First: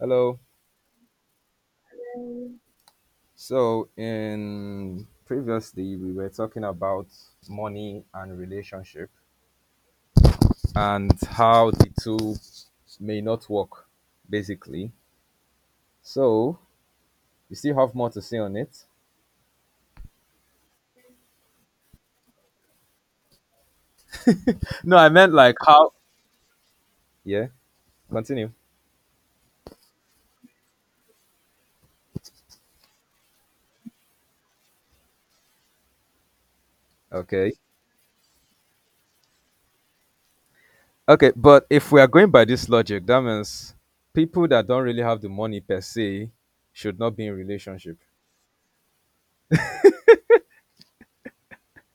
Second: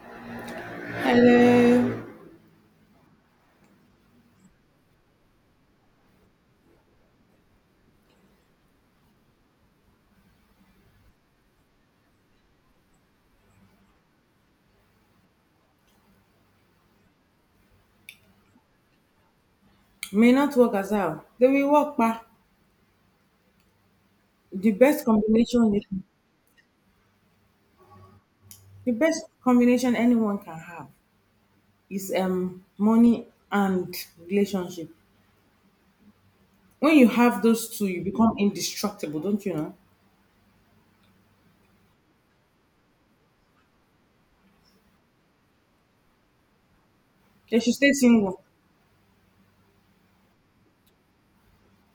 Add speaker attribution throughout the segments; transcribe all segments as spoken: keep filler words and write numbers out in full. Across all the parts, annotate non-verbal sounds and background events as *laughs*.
Speaker 1: Hello.
Speaker 2: Hello.
Speaker 1: So, in previously we were talking about money and relationship, and how the two may not work, basically. So, you still have more to say on it?
Speaker 2: May not work as well. They will work, pa. The
Speaker 1: No,
Speaker 2: best
Speaker 1: I meant like how.
Speaker 2: combination,
Speaker 1: Yeah. Continue.
Speaker 2: the best combination anyone can have is um money and relationship. When you have
Speaker 1: Okay.
Speaker 2: those two, you become indestructible, don't you know?
Speaker 1: Okay, but if we are going by this logic, that means people that don't really have the money per se should not be in
Speaker 2: They should stay
Speaker 1: relationship.
Speaker 2: single.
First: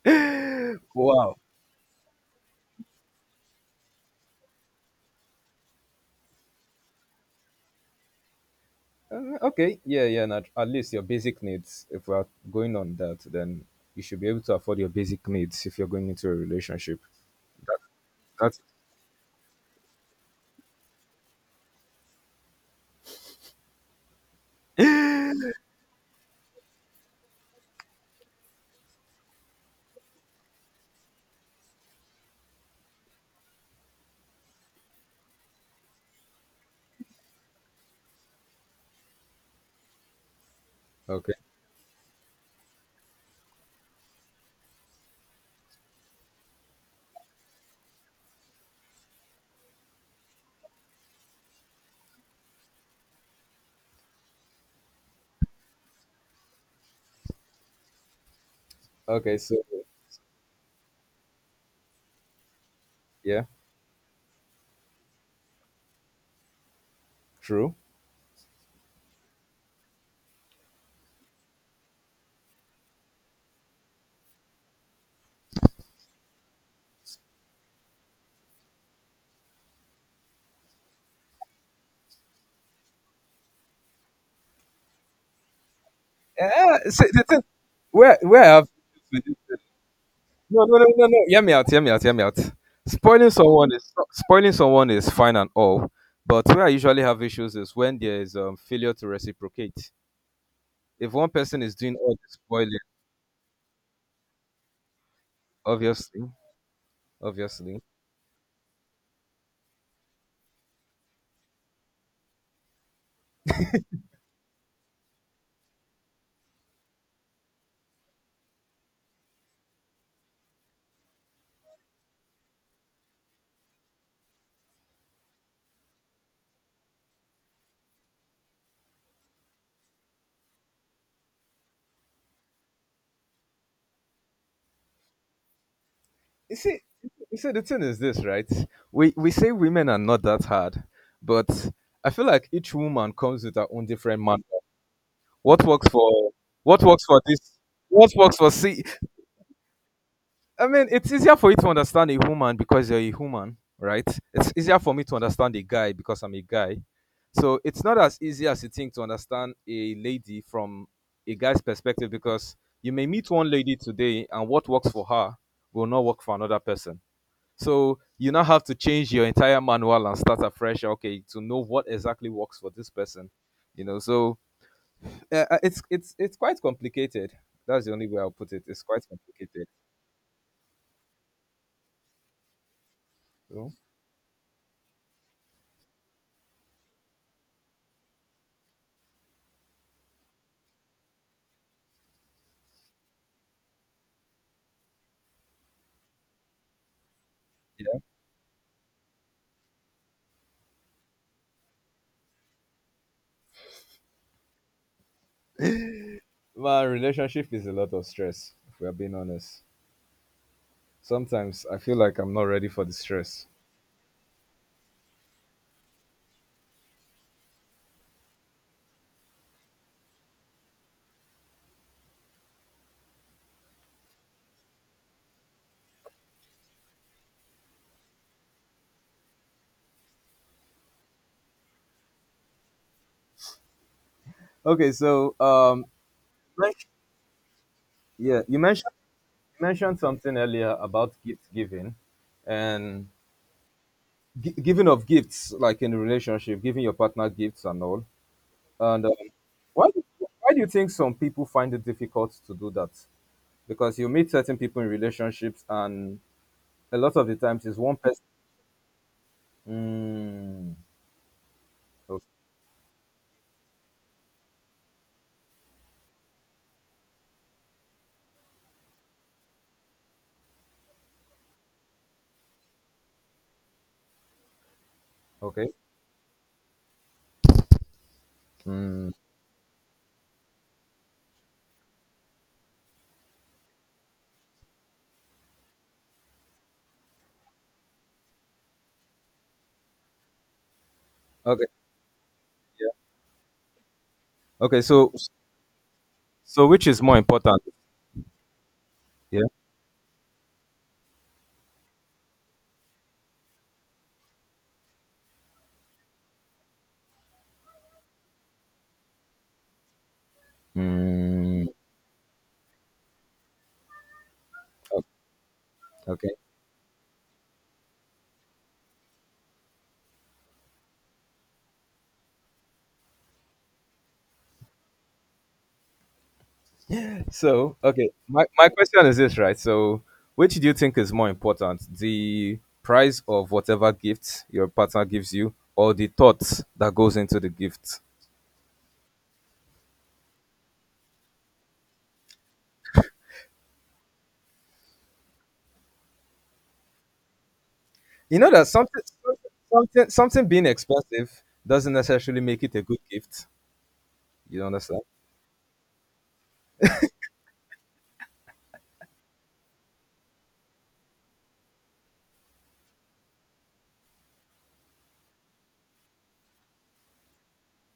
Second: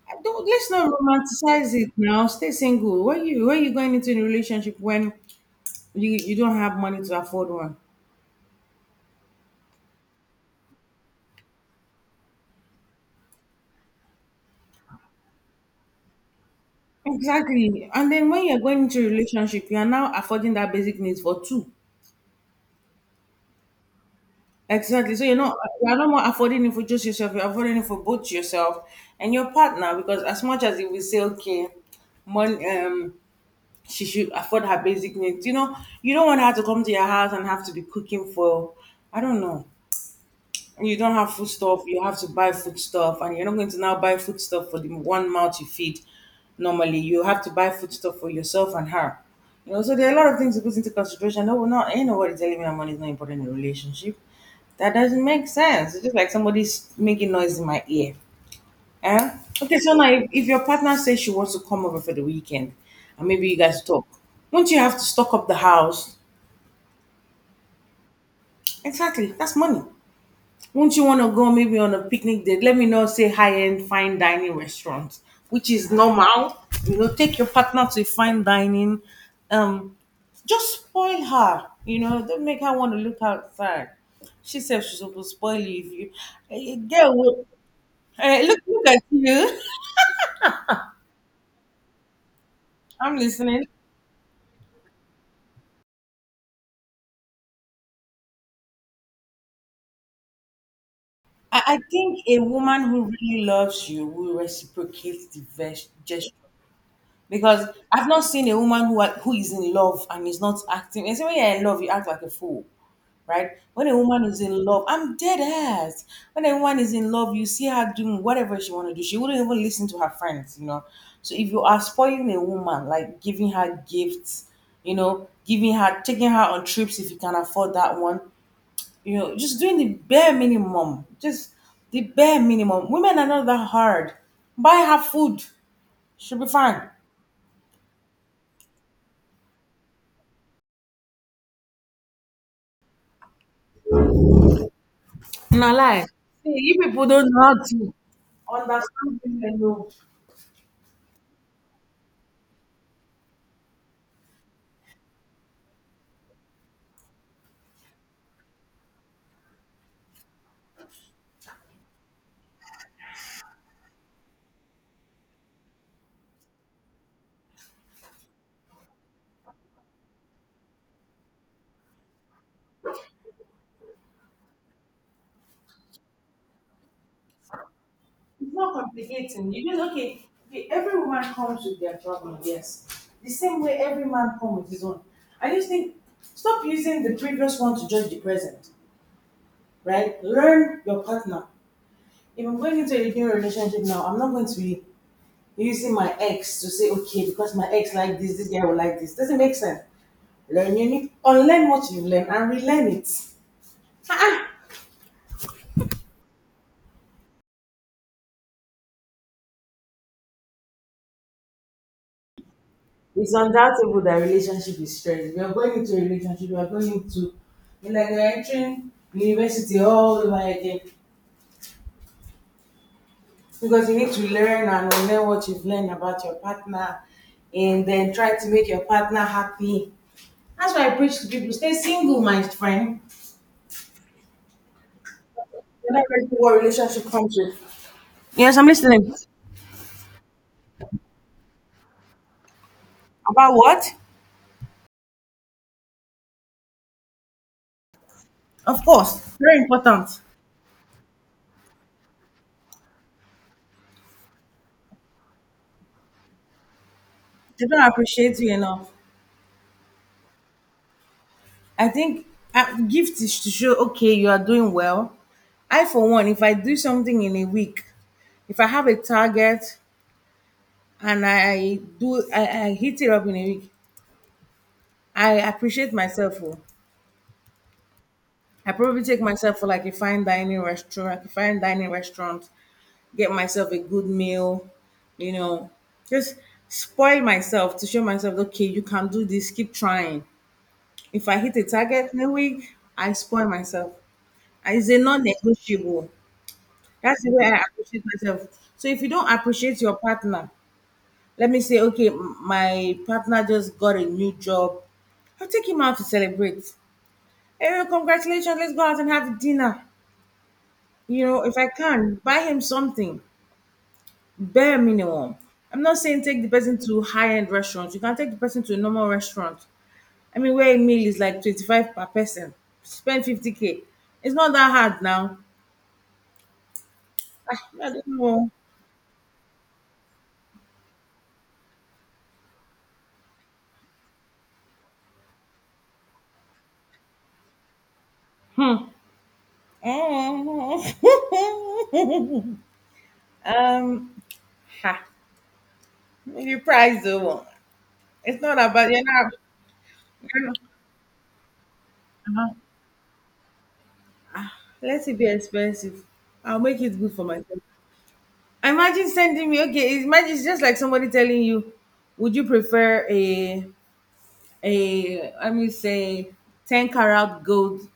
Speaker 2: I don't, let's not
Speaker 1: Wow.
Speaker 2: romanticize it now. Stay single. Why you why you going into a relationship when you, you don't have money to afford one?
Speaker 1: Uh, okay, yeah, yeah. And at, at least your basic needs, if we are going on that, then you should be able to afford your basic needs if you're going into a relationship. That,
Speaker 2: Exactly. And then when you're
Speaker 1: that's
Speaker 2: going into a relationship, you are now affording that basic needs for two. Exactly. So you're not you're not more affording it for just yourself, you're affording it for both yourself and your partner, because as much as it will say, okay, money um she should afford her basic needs, you know, you don't want her to come to your house and have to be cooking for I don't know. You don't have
Speaker 1: okay.
Speaker 2: food stuff. You have to buy food stuff, and you're not going to now buy food stuff for the one mouth you feed normally. You have to buy food stuff for yourself and her. You know, so there are a lot of things that goes into consideration. No, no, ain't nobody telling me that money is not important in a relationship. That doesn't make sense. It's just like somebody's making noise in my ear. Eh?
Speaker 1: Okay, so
Speaker 2: Okay, so now if, if your partner says she wants to come over for the weekend and
Speaker 1: yeah,
Speaker 2: maybe you guys talk, won't you have to stock up the house?
Speaker 1: true.
Speaker 2: Exactly. That's money. Won't you want to go maybe on a picnic date? Let me know, say high end fine dining restaurant, which is normal. You know, take your partner to a fine dining. Um, just spoil her. You know, don't make her want to look outside. She said she's supposed to spoil you if you eh, eh,
Speaker 1: Yeah, so
Speaker 2: girl.
Speaker 1: the thing,
Speaker 2: Well,
Speaker 1: where
Speaker 2: eh,
Speaker 1: where I
Speaker 2: look,
Speaker 1: have
Speaker 2: look at you.
Speaker 1: no, no, no, no, no. Hear me out. Hear me out. Hear me out.
Speaker 2: *laughs* I'm
Speaker 1: Spoiling
Speaker 2: listening.
Speaker 1: someone is spoiling someone is fine and all, but where I usually have issues is when there is um, failure to reciprocate. If one
Speaker 2: I,
Speaker 1: person is
Speaker 2: I
Speaker 1: doing all
Speaker 2: think
Speaker 1: the
Speaker 2: a
Speaker 1: spoiling,
Speaker 2: woman who really loves you will reciprocate the ves-
Speaker 1: obviously,
Speaker 2: gesture. Because
Speaker 1: obviously.
Speaker 2: I've not seen a woman who are- who is in love and is not acting. And so when you're in love, you act like a fool, right? When a woman is in love, I'm dead ass. When a woman is in love, you see her doing whatever she want to do. She wouldn't even listen to her friends, you know. So if you are spoiling a woman, like giving her gifts, you know, giving her taking her on trips if you can afford that one, you know, just doing the bare minimum. Just the bare minimum. Women are not that hard. Buy her food. She'll be
Speaker 1: You see,
Speaker 2: fine.
Speaker 1: you see, the thing is this, right? We we say women are not that hard, but I feel like each woman comes with her own different man. What
Speaker 2: Na
Speaker 1: works
Speaker 2: lie.
Speaker 1: for
Speaker 2: See, you
Speaker 1: what
Speaker 2: people
Speaker 1: works for
Speaker 2: don't
Speaker 1: this?
Speaker 2: know how to
Speaker 1: What works for see?
Speaker 2: understand women. No,
Speaker 1: I mean, it's easier for you to understand a woman because you're a human, right? It's easier for me to understand a guy because I'm a guy. So it's not as easy as you think to understand a lady from a guy's perspective because you may meet one lady today and what works for her will not work for another person. So you now have to change your entire manual and start afresh. Okay, to know what exactly works for this person, you know. So uh, uh, it's it's it's quite complicated. That's the only way I'll put
Speaker 2: it's
Speaker 1: it.
Speaker 2: not
Speaker 1: It's quite
Speaker 2: complicating.
Speaker 1: complicated.
Speaker 2: You just okay. Okay, every woman comes with their problem. Yes, the same
Speaker 1: So
Speaker 2: way every man comes with his own. I just think stop using the previous one to judge the present. Right? Learn your partner. If I'm going into a new relationship now, I'm not going to be using my ex to say okay because my ex
Speaker 1: yeah,
Speaker 2: like this, this guy will like this. Doesn't make sense. Learn, you need unlearn what you learn and relearn it.
Speaker 1: my relationship is a lot of stress. If we are being honest, sometimes I feel like I'm not ready for the
Speaker 2: It's
Speaker 1: stress.
Speaker 2: undoubtable that relationship is stress. We are going into a relationship, we are going into it's like you're entering university all over again because you need to learn and learn what you've learned about your partner and then try to make your partner happy. That's why I preach to people stay single, my friend.
Speaker 1: Okay, so um,
Speaker 2: You're not ready to what
Speaker 1: men-
Speaker 2: relationship comes with.
Speaker 1: yeah,
Speaker 2: Yes,
Speaker 1: you
Speaker 2: I'm
Speaker 1: mentioned
Speaker 2: listening.
Speaker 1: you mentioned something earlier about gift giving, and
Speaker 2: About what?
Speaker 1: gi- giving of gifts, like in a relationship, giving your partner gifts and all.
Speaker 2: Of
Speaker 1: And um,
Speaker 2: course, very
Speaker 1: why, do-
Speaker 2: important.
Speaker 1: why do you think some people find it difficult to do that? Because you meet certain people in relationships, and a lot of the
Speaker 2: They
Speaker 1: times it's
Speaker 2: don't
Speaker 1: one person.
Speaker 2: appreciate you enough.
Speaker 1: Mm,
Speaker 2: I
Speaker 1: o-
Speaker 2: think uh, gift is to show, okay, you are doing well. I, for one, if I do something in a week, if I have a target and I do, I, I hit it up in a week, I
Speaker 1: okay.
Speaker 2: appreciate myself. Oh. I probably
Speaker 1: Mm,
Speaker 2: take myself for like a fine dining restaurant, like a fine dining restaurant, get myself a good meal, you know, just spoil myself to show myself, okay, you can do this, keep trying. If I hit a
Speaker 1: okay.
Speaker 2: target in a week,
Speaker 1: Yeah.
Speaker 2: I spoil myself. And
Speaker 1: Okay.
Speaker 2: it's a
Speaker 1: So,
Speaker 2: non negotiable.
Speaker 1: so which is more
Speaker 2: That's the way I
Speaker 1: important?
Speaker 2: appreciate myself. So if you don't
Speaker 1: Yeah.
Speaker 2: appreciate your partner, let me say, okay, m- my partner just got a new job. I'll take him out to celebrate. Hey, congratulations, let's go out and have dinner. You know, if
Speaker 1: Mm,
Speaker 2: I can, buy him something, bare
Speaker 1: o-
Speaker 2: minimum. I'm not saying
Speaker 1: okay.
Speaker 2: take the person to high end restaurants. You can take the person to a normal restaurant. I mean, where a meal is like twenty-five per person, spend fifty k. It's not that hard now. Ah,
Speaker 1: So,
Speaker 2: I
Speaker 1: okay. My,
Speaker 2: don't
Speaker 1: my question is this, right? So, which do you think is more important? The price of whatever gift your partner gives you, or the thought that goes into the gift?
Speaker 2: know. *laughs* Um, ha, maybe price though.
Speaker 1: You
Speaker 2: It's
Speaker 1: know
Speaker 2: not
Speaker 1: that
Speaker 2: about
Speaker 1: something
Speaker 2: you're not.
Speaker 1: something
Speaker 2: You're
Speaker 1: something
Speaker 2: not
Speaker 1: being expensive doesn't necessarily
Speaker 2: uh-huh.
Speaker 1: make it a good gift. You understand?
Speaker 2: Let it be expensive. I'll make it good for myself. Imagine sending me. Okay, imagine it's just like somebody telling you, "Would you prefer a a let me say ten carat gold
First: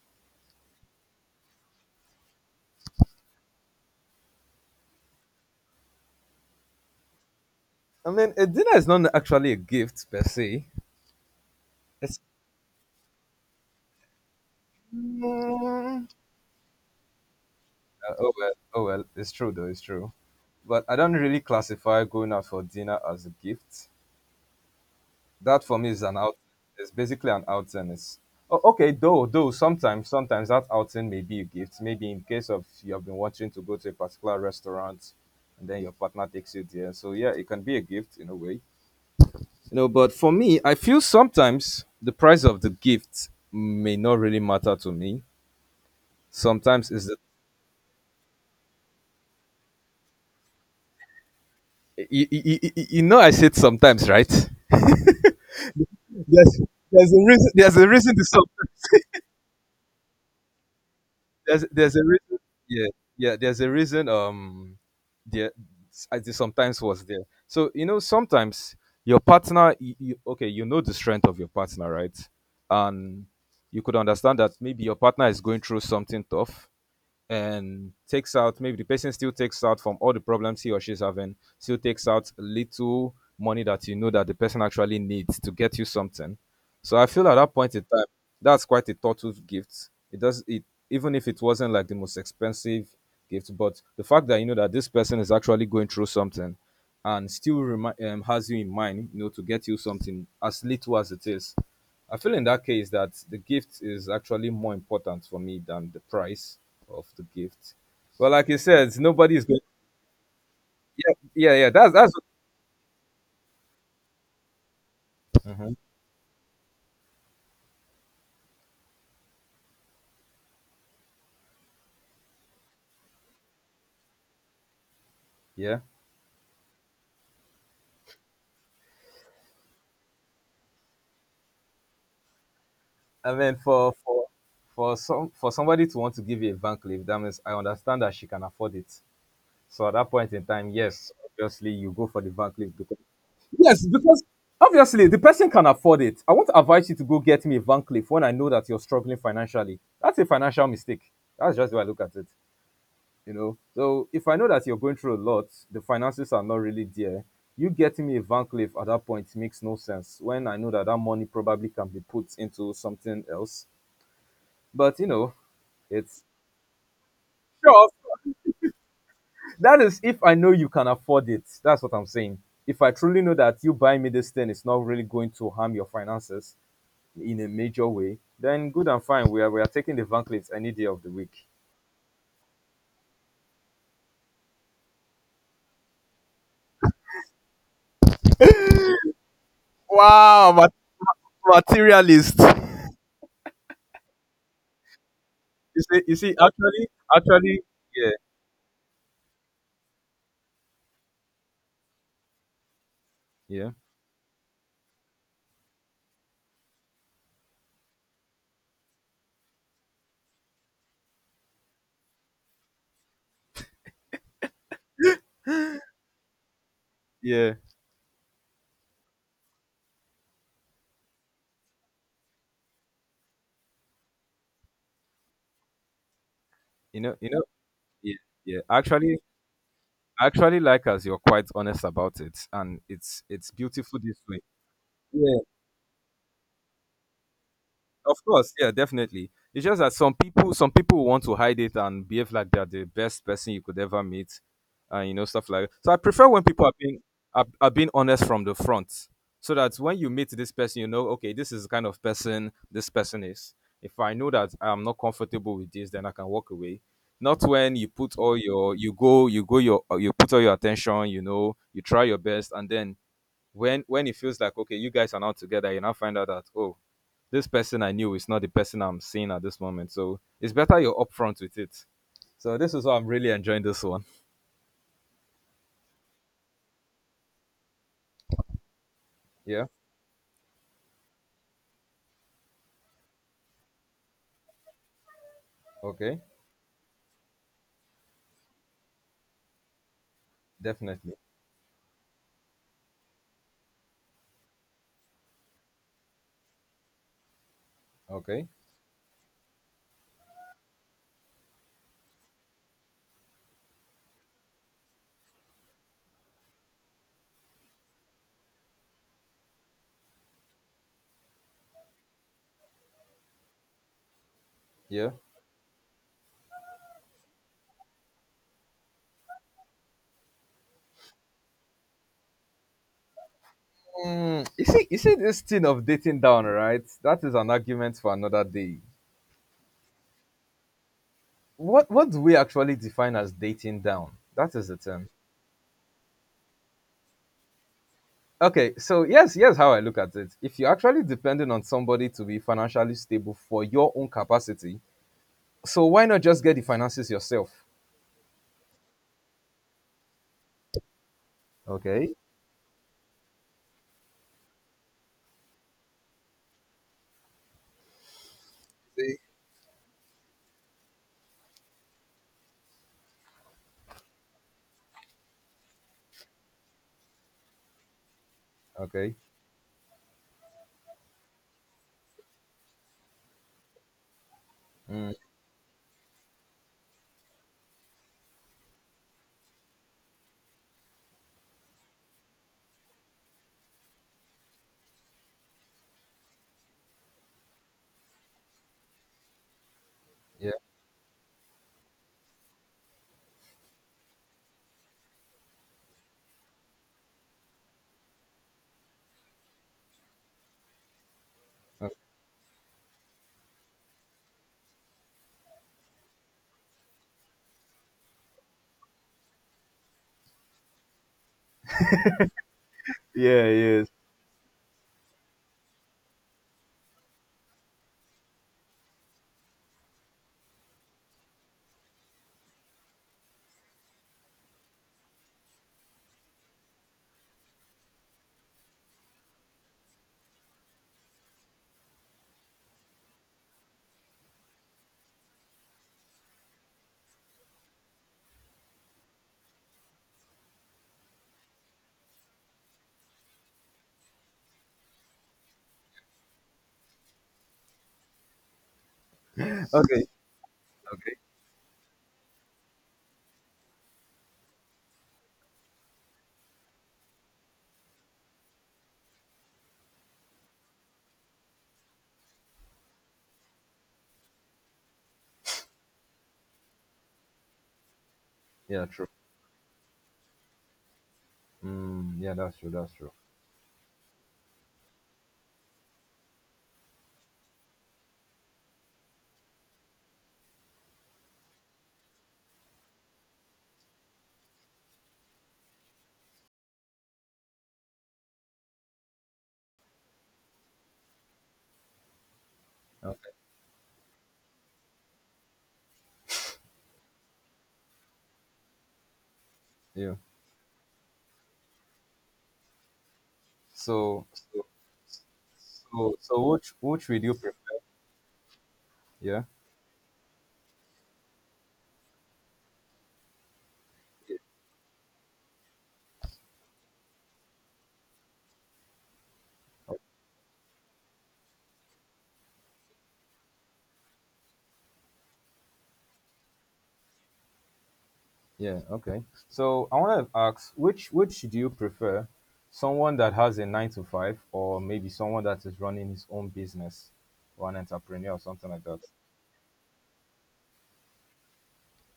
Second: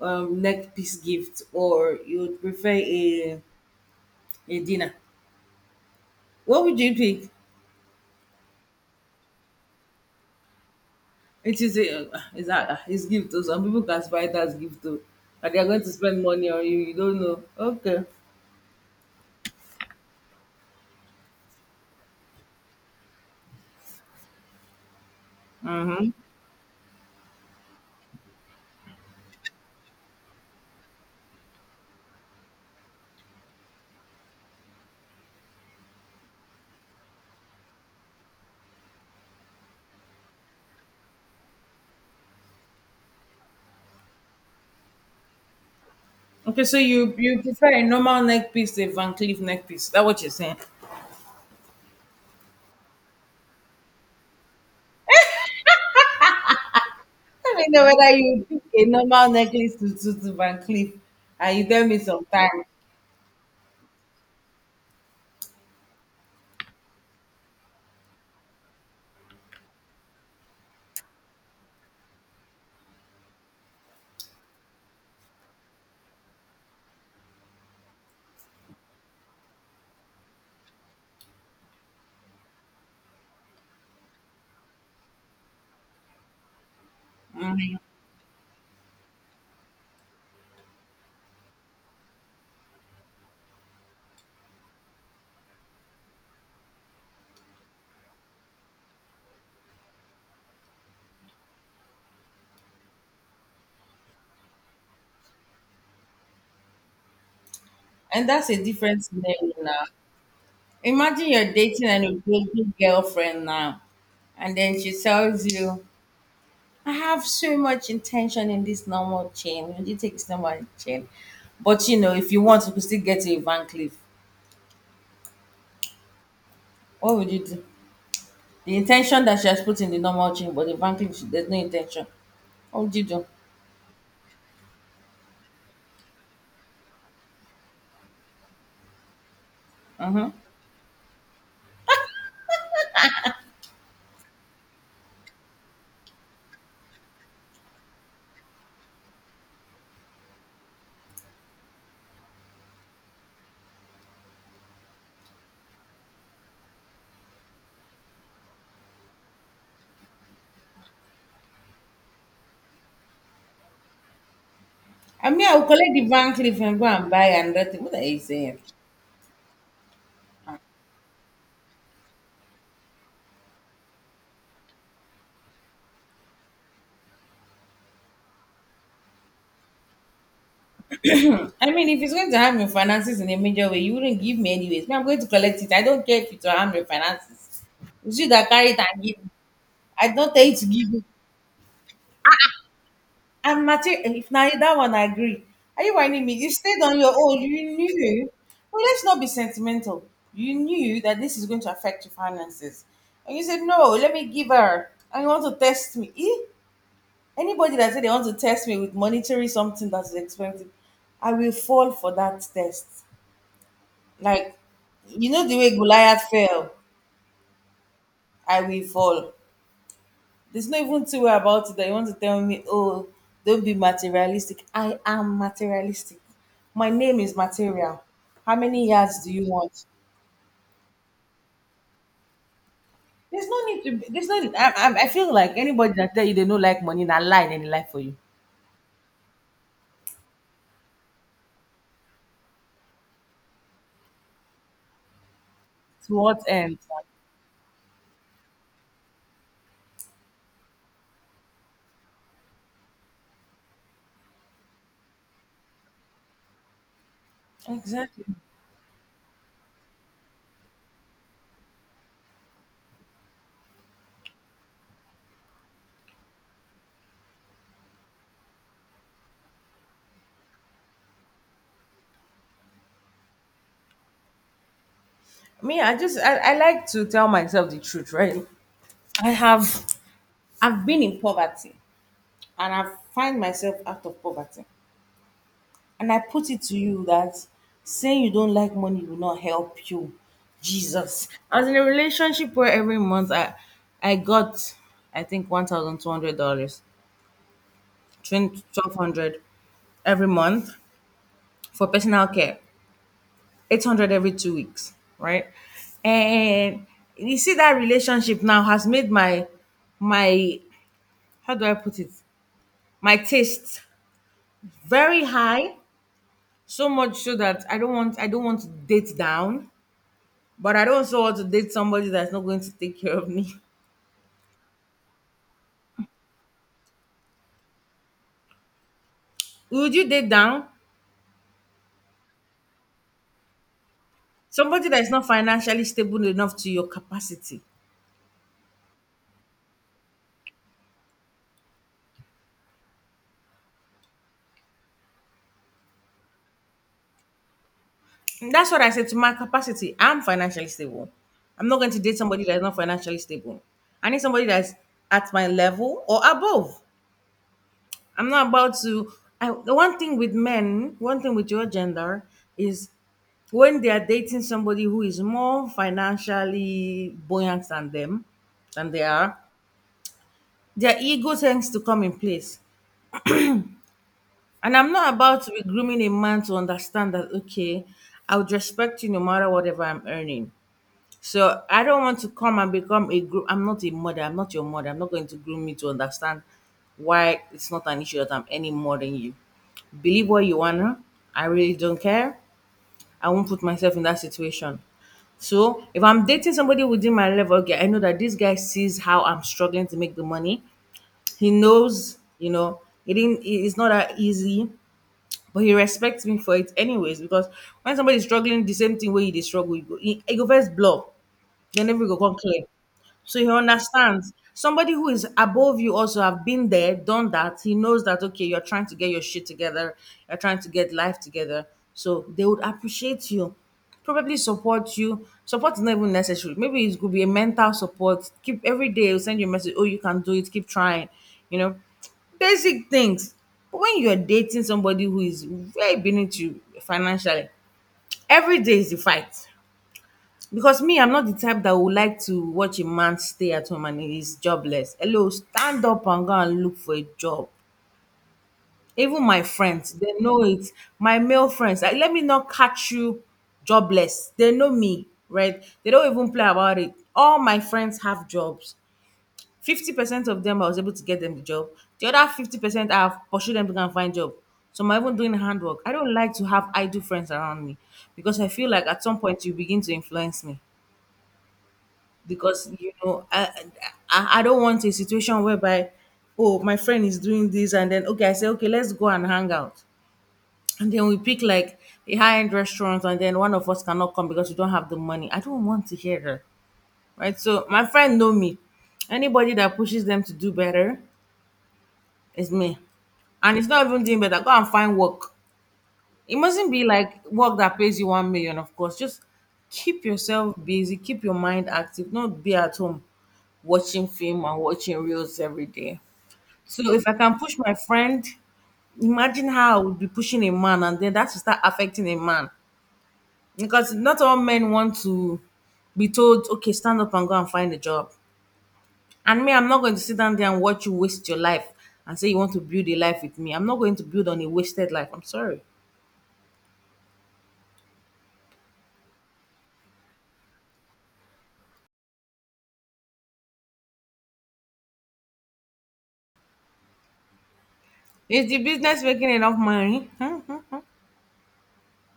Speaker 2: um, neck piece gift, or you would prefer a a dinner? What would you pick?"
Speaker 1: I mean, a dinner is not actually a gift per se.
Speaker 2: It is a,
Speaker 1: It's
Speaker 2: it's a, it's gift though. Some people can buy it as gift too. But they are going to
Speaker 1: Mm,
Speaker 2: spend money on you. You don't know. Okay.
Speaker 1: uh, oh well, oh well. It's true though. It's true, but I don't really classify going out for dinner as a gift. That for me is an out. It's basically an outing. It's oh, okay, though. Though sometimes, sometimes that outing may be a gift. Maybe in case of you have been wanting to go to a particular restaurant, and then your partner takes you there. So yeah, it can be a gift in a way. You know, but for me, I feel sometimes the price of the gift may not really matter to me.
Speaker 2: Okay, so
Speaker 1: Sometimes is
Speaker 2: you
Speaker 1: the
Speaker 2: you prefer a normal neck piece to a Van Cleef neck piece. Is that what you're saying?
Speaker 1: you, you, you you know I said sometimes, right? Yes. There's a reason.
Speaker 2: Let me
Speaker 1: There's
Speaker 2: know
Speaker 1: a reason
Speaker 2: whether
Speaker 1: to
Speaker 2: you
Speaker 1: stop.
Speaker 2: pick a normal necklace to, to, to Van Cleef and you
Speaker 1: there's
Speaker 2: tell
Speaker 1: there's
Speaker 2: me
Speaker 1: a reason,
Speaker 2: sometime.
Speaker 1: yeah, yeah, there's a reason, um there. I think sometimes was there, so you know sometimes your partner, you, you, okay, you know the strength of your partner, right, and you could understand that maybe your partner is going through something tough and takes out, maybe the person still takes out from all the problems he or she's having, still takes out little money that you know that the person actually needs to get you something. So I feel at that point in time, that's quite a thoughtful gift. It does it. Even if it wasn't like the most expensive gift, but the fact that you know that this person is actually going through something and still remi- um, has you in mind, you know, to get you something as little as it is. I feel in that case that the gift is actually more important for me than the price of the gift.
Speaker 2: And
Speaker 1: But like
Speaker 2: that's
Speaker 1: you
Speaker 2: a
Speaker 1: said,
Speaker 2: different
Speaker 1: nobody is
Speaker 2: scenario
Speaker 1: going.
Speaker 2: now.
Speaker 1: Yeah,
Speaker 2: Imagine you're
Speaker 1: yeah, yeah.
Speaker 2: dating
Speaker 1: That's
Speaker 2: an
Speaker 1: that's
Speaker 2: Ethiopian girlfriend now, and then she tells you, I have so much intention in this normal chain. Would you take this normal chain? But you know, if you want, you could still get to a Van Cleef.
Speaker 1: yeah.
Speaker 2: What would you do? The intention that she has put in the normal chain, but the Van Cleef, she- there's no intention. What would you do?
Speaker 1: I mean, for for for some for somebody to want to give you a bank leave, that means I understand that she can afford it. So at that
Speaker 2: Mm-hmm.
Speaker 1: point in time, yes, obviously you go for the bank leave because yes, because obviously the person can afford it. I won't advise you to go get me a bank leave when I know that you're struggling financially. That's a financial mistake. That's just the way I look at it. You know, so if I know that you're going through a lot, the finances are not really there, you getting me a van cliff at that point makes no sense when I know that that money probably can be put into something else. But you
Speaker 2: I
Speaker 1: know,
Speaker 2: mean, I will collect the
Speaker 1: it's
Speaker 2: Van Cleef and go and buy and thing.
Speaker 1: sure
Speaker 2: What are you saying?
Speaker 1: that is if I know you can afford it, that's what I'm saying. If I truly know that you buying me this thing is not really going to harm your finances in a major way, then good and fine, we are, we are taking the van cliff any day of the week.
Speaker 2: I mean, if it's going to harm your finances in a major way, you wouldn't give me anyways. Me, I'm going to collect it. I don't care if it will harm your finances. It's you that carry it and give. I don't tell
Speaker 1: Wow,
Speaker 2: you to
Speaker 1: ma-
Speaker 2: give.
Speaker 1: materialist.
Speaker 2: And mater- if now that one I agree. Are
Speaker 1: You
Speaker 2: you
Speaker 1: see, you
Speaker 2: whining
Speaker 1: see,
Speaker 2: me? You stayed
Speaker 1: actually,
Speaker 2: on your own.
Speaker 1: actually,
Speaker 2: You
Speaker 1: yeah.
Speaker 2: knew. Well, let's not be sentimental. You knew that this is going to affect your finances. And you said,
Speaker 1: Yeah.
Speaker 2: no, let me give her. And you want to test me. Eh? Anybody that said they want to test me with monetary something that is expensive, I will fall for that test. Like, you know the way Goliath fell?
Speaker 1: Yeah.
Speaker 2: I will fall. There's not even two way about it that you want to tell me, oh, don't be materialistic. I am materialistic. My
Speaker 1: You know,
Speaker 2: name
Speaker 1: you
Speaker 2: is
Speaker 1: know,
Speaker 2: material.
Speaker 1: yeah,
Speaker 2: How
Speaker 1: yeah.
Speaker 2: many
Speaker 1: Actually,
Speaker 2: yards do you want?
Speaker 1: I actually like as you're quite honest about it, and it's
Speaker 2: There's
Speaker 1: it's
Speaker 2: no need to.
Speaker 1: beautiful
Speaker 2: Be,
Speaker 1: this
Speaker 2: there's no
Speaker 1: way.
Speaker 2: need, I, I, I feel
Speaker 1: Yeah.
Speaker 2: like anybody that tell you they don't like money, not lying and lie for you.
Speaker 1: Of course, yeah, definitely. It's just that some people, some people want to hide it and behave like they're the best person you could ever meet, and you know stuff like that. So I
Speaker 2: To
Speaker 1: prefer
Speaker 2: what
Speaker 1: when people are
Speaker 2: end?
Speaker 1: being are, are being honest from the front, so that when you meet this person, you know, okay, this is the kind of person this person is. If I know that I'm not comfortable with this, then I can walk away. Not when you put
Speaker 2: Exactly.
Speaker 1: all your you go you go your you put all your attention, you know, you try your best, and then when when it feels like okay, you guys are not together, you now find out that oh, this person I knew is not the person I'm seeing at this moment. So it's better you're upfront with it. So this is why I'm really enjoying this one.
Speaker 2: Me, I just I, I like to tell myself the truth, right? I
Speaker 1: Yeah.
Speaker 2: have I've been in poverty and I've find myself out of poverty. And I
Speaker 1: Okay.
Speaker 2: put it to you that saying you don't like money will not help you.
Speaker 1: Definitely.
Speaker 2: Jesus. I was in a relationship where every month I I got I think one thousand two hundred dollars,
Speaker 1: Okay.
Speaker 2: twelve hundred every month for personal care, eight hundred every two weeks, right? And you see that relationship now has made my my how do I put it? My taste
Speaker 1: Yeah.
Speaker 2: very high, so much so that I don't want I don't want to date down. But I don't also want to date somebody that's not going to take care of me.
Speaker 1: Mm, you see, you see this thing of dating down, right? That is an argument for another day.
Speaker 2: *laughs* Would you date down?
Speaker 1: What what do we actually define as dating down? That is the
Speaker 2: Somebody that is
Speaker 1: term.
Speaker 2: not financially stable enough to your capacity.
Speaker 1: Okay, so yes, yes, how I look at it. If you're actually depending on somebody to be financially stable for your own capacity, so why not just get the finances yourself?
Speaker 2: And that's what I said to my capacity. I'm financially stable. I'm not going to
Speaker 1: Okay.
Speaker 2: date somebody that's not financially stable. I need somebody that's at my level or above. I'm not about to.
Speaker 1: See?
Speaker 2: I, the one thing with men, one thing with your gender is when they are dating somebody who is more financially buoyant than them, than they
Speaker 1: Okay.
Speaker 2: are, their ego tends to come in place. And I'm
Speaker 1: Mm,
Speaker 2: not about to be grooming a man to understand that, okay, I would respect you no matter whatever I'm earning. So I don't want to come and become a groom. I'm not a mother. I'm not your mother. I'm not going to groom you to understand why it's not an issue that I'm earning more than you. Believe what
Speaker 1: yeah.
Speaker 2: you wanna. I really don't care. I won't put myself in that situation. So if I'm dating somebody within my level, okay, I know that this guy sees how I'm struggling to make the money. He
Speaker 1: Okay.
Speaker 2: knows, you know, it didn't. It- It's not that easy, but he respects me for it anyways. Because when somebody is struggling the same thing where he dey struggle, he go, he, he go first blow, then every go come clear. So
Speaker 1: Yeah,
Speaker 2: he
Speaker 1: yes.
Speaker 2: understands. Somebody who is above you also have been there, done that. He knows that okay, you're trying to get your shit together, you're trying to get life together. So they would appreciate you, probably support you. Support is not even necessary. Maybe it could be a mental support. Keep every day they'll send you a message, oh, you can do it, keep trying, you know. Basic things. But when you're dating somebody who is very beneath you financially, every day is the fight. Because me, I'm not the type that would like to watch a man stay at home and he's jobless. Hello, stand up and go and look for a job. Even my friends,
Speaker 1: Okay.
Speaker 2: they know it.
Speaker 1: Okay.
Speaker 2: My male friends, like, let me not catch you jobless. They know me, right? They don't even play about it. All my friends have jobs. fifty percent of them, I was able to get them the job. The other fifty percent, I have pursued them to go and find job. So I'm even doing handwork. I don't like to have idle friends around me because I feel
Speaker 1: Yeah.
Speaker 2: like at
Speaker 1: True.
Speaker 2: some point you begin to influence me.
Speaker 1: Mm, yeah. That's
Speaker 2: Because
Speaker 1: true.
Speaker 2: you
Speaker 1: That's true.
Speaker 2: know I, I I don't want a situation whereby, oh, my friend is doing this, and then okay I say okay let's go and hang out, and then we pick like a high end restaurant, and then one of us cannot come because we don't have the money. I don't want to hear that, right? So my friend know me. Anybody that pushes them to do better is me,
Speaker 1: Okay.
Speaker 2: and it's not even doing better. Go and find work. It mustn't be like work that pays you one million, of course. Just keep
Speaker 1: Yeah.
Speaker 2: yourself busy, keep your mind active, not be at home watching
Speaker 1: So.
Speaker 2: film and
Speaker 1: So.
Speaker 2: watching reels every day.
Speaker 1: So. So. Which.
Speaker 2: So if
Speaker 1: Which
Speaker 2: I
Speaker 1: would you
Speaker 2: can push
Speaker 1: prefer?
Speaker 2: my friend,
Speaker 1: Yeah.
Speaker 2: imagine how I would be pushing a man, and then that will start affecting a man, because not all
Speaker 1: Yeah.
Speaker 2: men want to be told okay stand up and go and find a job. And me, I'm not going
Speaker 1: o-
Speaker 2: to sit down there and watch you waste your life and say you want to build a life with me. I'm not going to build on a wasted life. I'm sorry.
Speaker 1: Yeah, okay. So I want to ask which which do you prefer? Someone that has a nine to five or maybe someone that is running his own business or an entrepreneur or
Speaker 2: Is the
Speaker 1: something like that.
Speaker 2: business making enough money? *laughs*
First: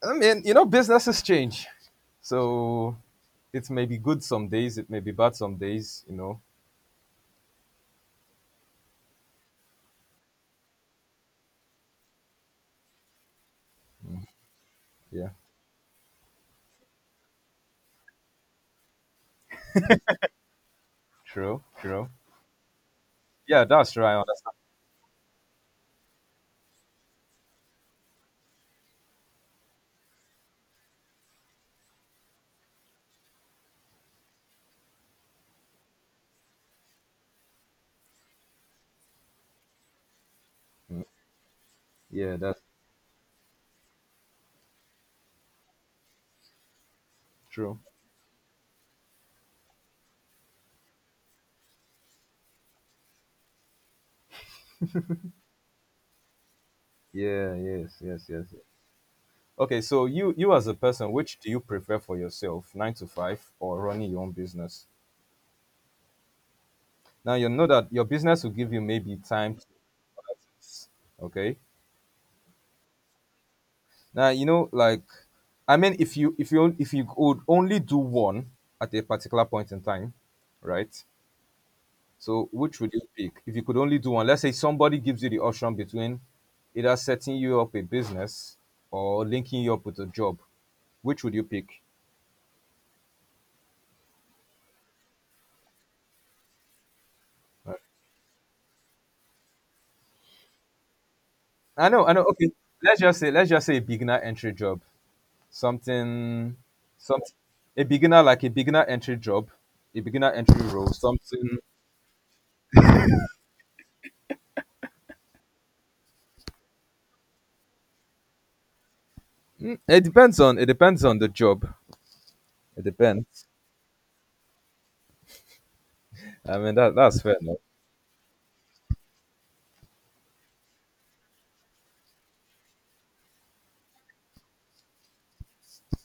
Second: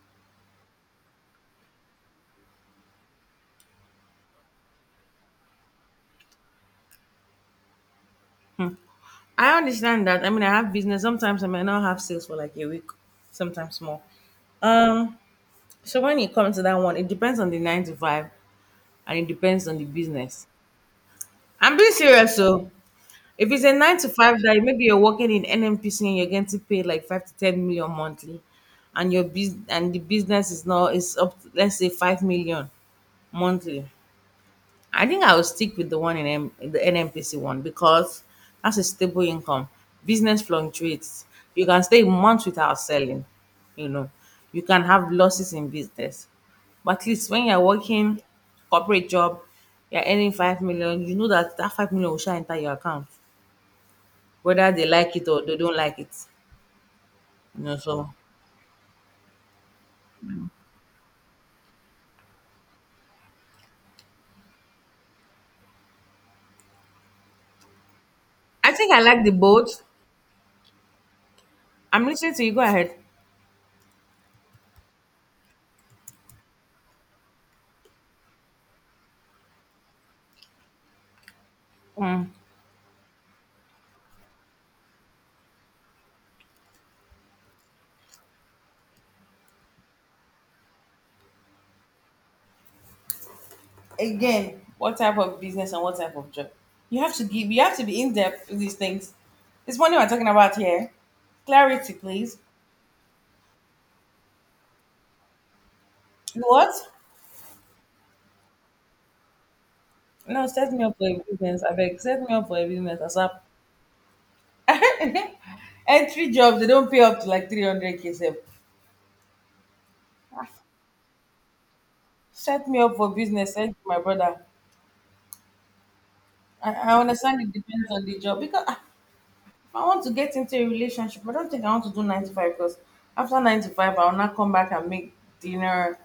Speaker 1: I mean, you know businesses change. So it may be good some days, it may be bad some days, you know.
Speaker 2: I understand that. I mean, I have business. Sometimes I may not have sales for like a week, sometimes more. Um,
Speaker 1: Yeah.
Speaker 2: so when it comes to that one, it depends on the nine to five and it depends on the business.
Speaker 1: True,
Speaker 2: I'm being
Speaker 1: true.
Speaker 2: serious. So if it's
Speaker 1: Yeah,
Speaker 2: a
Speaker 1: that's
Speaker 2: nine
Speaker 1: true.
Speaker 2: to
Speaker 1: I
Speaker 2: five
Speaker 1: understand.
Speaker 2: that maybe you're working in N M P C and you're getting to pay like five to ten million monthly, and your business, and the business is now is up to, let's say, five million monthly, I think I will stick with the one in M- the N M P C one because that's a stable income. Business
Speaker 1: Mm,
Speaker 2: fluctuates. You can stay
Speaker 1: yeah,
Speaker 2: months
Speaker 1: that's
Speaker 2: without selling. You know, you can have losses in business, but at least when you're
Speaker 1: true.
Speaker 2: working corporate job, you're earning five million. You know that that five million will shine enter your account, whether they like it or they don't like it.
Speaker 1: Yeah,
Speaker 2: You know,
Speaker 1: yes,
Speaker 2: so
Speaker 1: yes, yes, yes. Okay, so you you as a person, which do you prefer for yourself, nine to five or running your own business? Now you know that your business will
Speaker 2: I
Speaker 1: give you
Speaker 2: think I
Speaker 1: maybe
Speaker 2: like the
Speaker 1: time to do
Speaker 2: both.
Speaker 1: other things. Okay.
Speaker 2: I'm listening to you. Go ahead.
Speaker 1: Now you know, like, I mean, if you if you if you could only do one at a particular point in time, right? So which would you pick? If you could only do one, let's say somebody gives you the option between either setting you up a business or linking you up with a job, which would you pick?
Speaker 2: Again, what type of business and what type of job? You have to give, you have
Speaker 1: Right.
Speaker 2: to be in depth with these things. This morning we're talking about here.
Speaker 1: I
Speaker 2: Clarity
Speaker 1: know, I know.
Speaker 2: please.
Speaker 1: Okay, let's just say let's just say a beginner entry job, something,
Speaker 2: What?
Speaker 1: some a beginner, like a beginner entry job, a beginner
Speaker 2: No,
Speaker 1: entry
Speaker 2: set me
Speaker 1: role,
Speaker 2: up for a
Speaker 1: something.
Speaker 2: business, I beg. Set me up for a business, asap. *laughs* Entry jobs, they don't pay up to like three hundred k sef.
Speaker 1: Mm, it depends on it depends on the job.
Speaker 2: Set me
Speaker 1: It
Speaker 2: up for
Speaker 1: depends.
Speaker 2: business, send to my brother.
Speaker 1: I
Speaker 2: i
Speaker 1: mean
Speaker 2: i
Speaker 1: that that's fair
Speaker 2: understand, it
Speaker 1: enough.
Speaker 2: depends on the job, because, ah, if I want to get into a relationship I don't think I want to do nine to five, because after nine to five I will not come back and make dinner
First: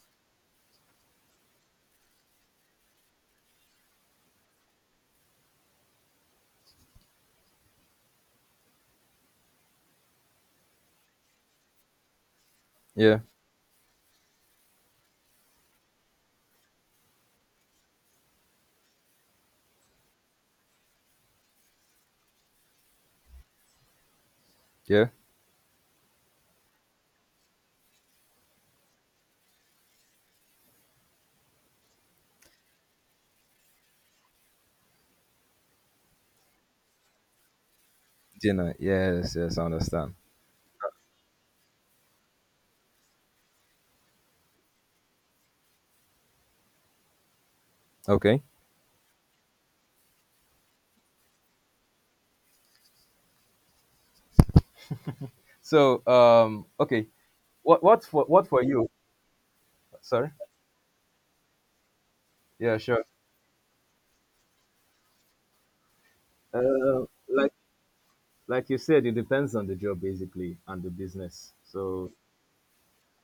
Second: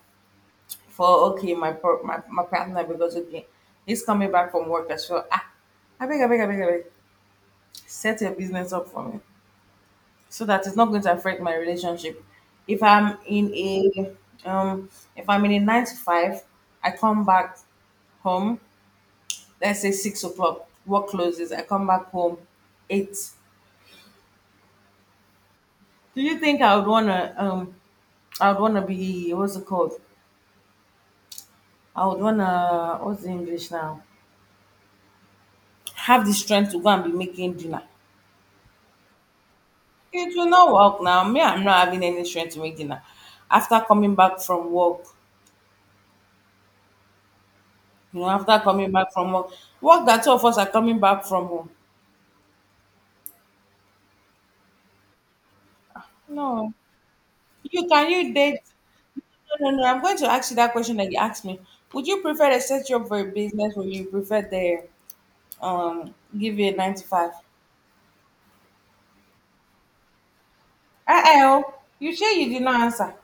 Speaker 2: for, okay, my pro- my, my partner, because, okay, he's coming back from work as well. Ah, I beg, I beg, I beg, I beg. Set your business up for me so that it's not going to affect my relationship. If I'm
Speaker 1: Yeah,
Speaker 2: in a um, if I'm in a nine to five, I come back home. Let's say six o'clock. Work closes. I come back home eight.
Speaker 1: yeah.
Speaker 2: Do you think I would wanna um I would wanna be what's it called? I would wanna, what's the English now? Have the strength to go and be making dinner.
Speaker 1: Dinner. Yes, yes, I understand.
Speaker 2: It will not work now. Me, I'm not having any strength to make dinner. After coming back from work, you know,
Speaker 1: Okay.
Speaker 2: after coming back from work, work that two of us are coming back from home.
Speaker 1: So, um,
Speaker 2: No,
Speaker 1: okay, what
Speaker 2: you,
Speaker 1: what
Speaker 2: can
Speaker 1: for
Speaker 2: you
Speaker 1: what
Speaker 2: date?
Speaker 1: for you?
Speaker 2: No, no, no. I'm going to
Speaker 1: Sorry,
Speaker 2: ask you that question that you asked me. Would you prefer a
Speaker 1: yeah,
Speaker 2: set you
Speaker 1: sure.
Speaker 2: up for a business or you prefer the um give you a nine to
Speaker 1: Uh,
Speaker 2: five?
Speaker 1: like like you said, it depends on the job basically and the business.
Speaker 2: Uh
Speaker 1: So
Speaker 2: you say you did not answer.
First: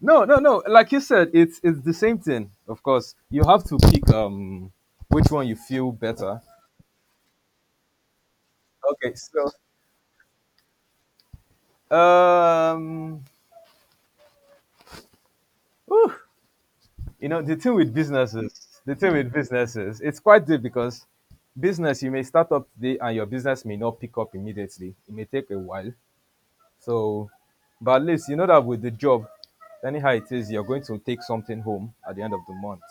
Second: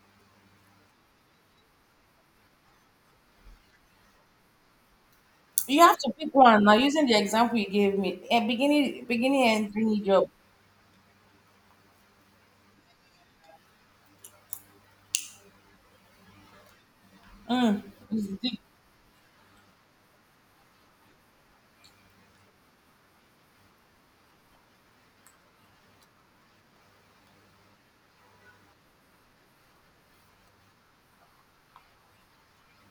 Speaker 1: no, no, no. Like you said, it's it's the same thing. Of course, you have to pick um which one you
Speaker 2: You
Speaker 1: feel
Speaker 2: have to pick
Speaker 1: better.
Speaker 2: one now. Using the example you gave me, a beginning
Speaker 1: Okay,
Speaker 2: beginning
Speaker 1: so
Speaker 2: and any job.
Speaker 1: um, whew, you know the thing
Speaker 2: Mm.
Speaker 1: with businesses, the thing with businesses, it's quite deep because business you may start up today and your business may not pick up immediately. It may take a while. So, but at least you know that with the job, anyhow it is, you're going to take something home at the end of the month.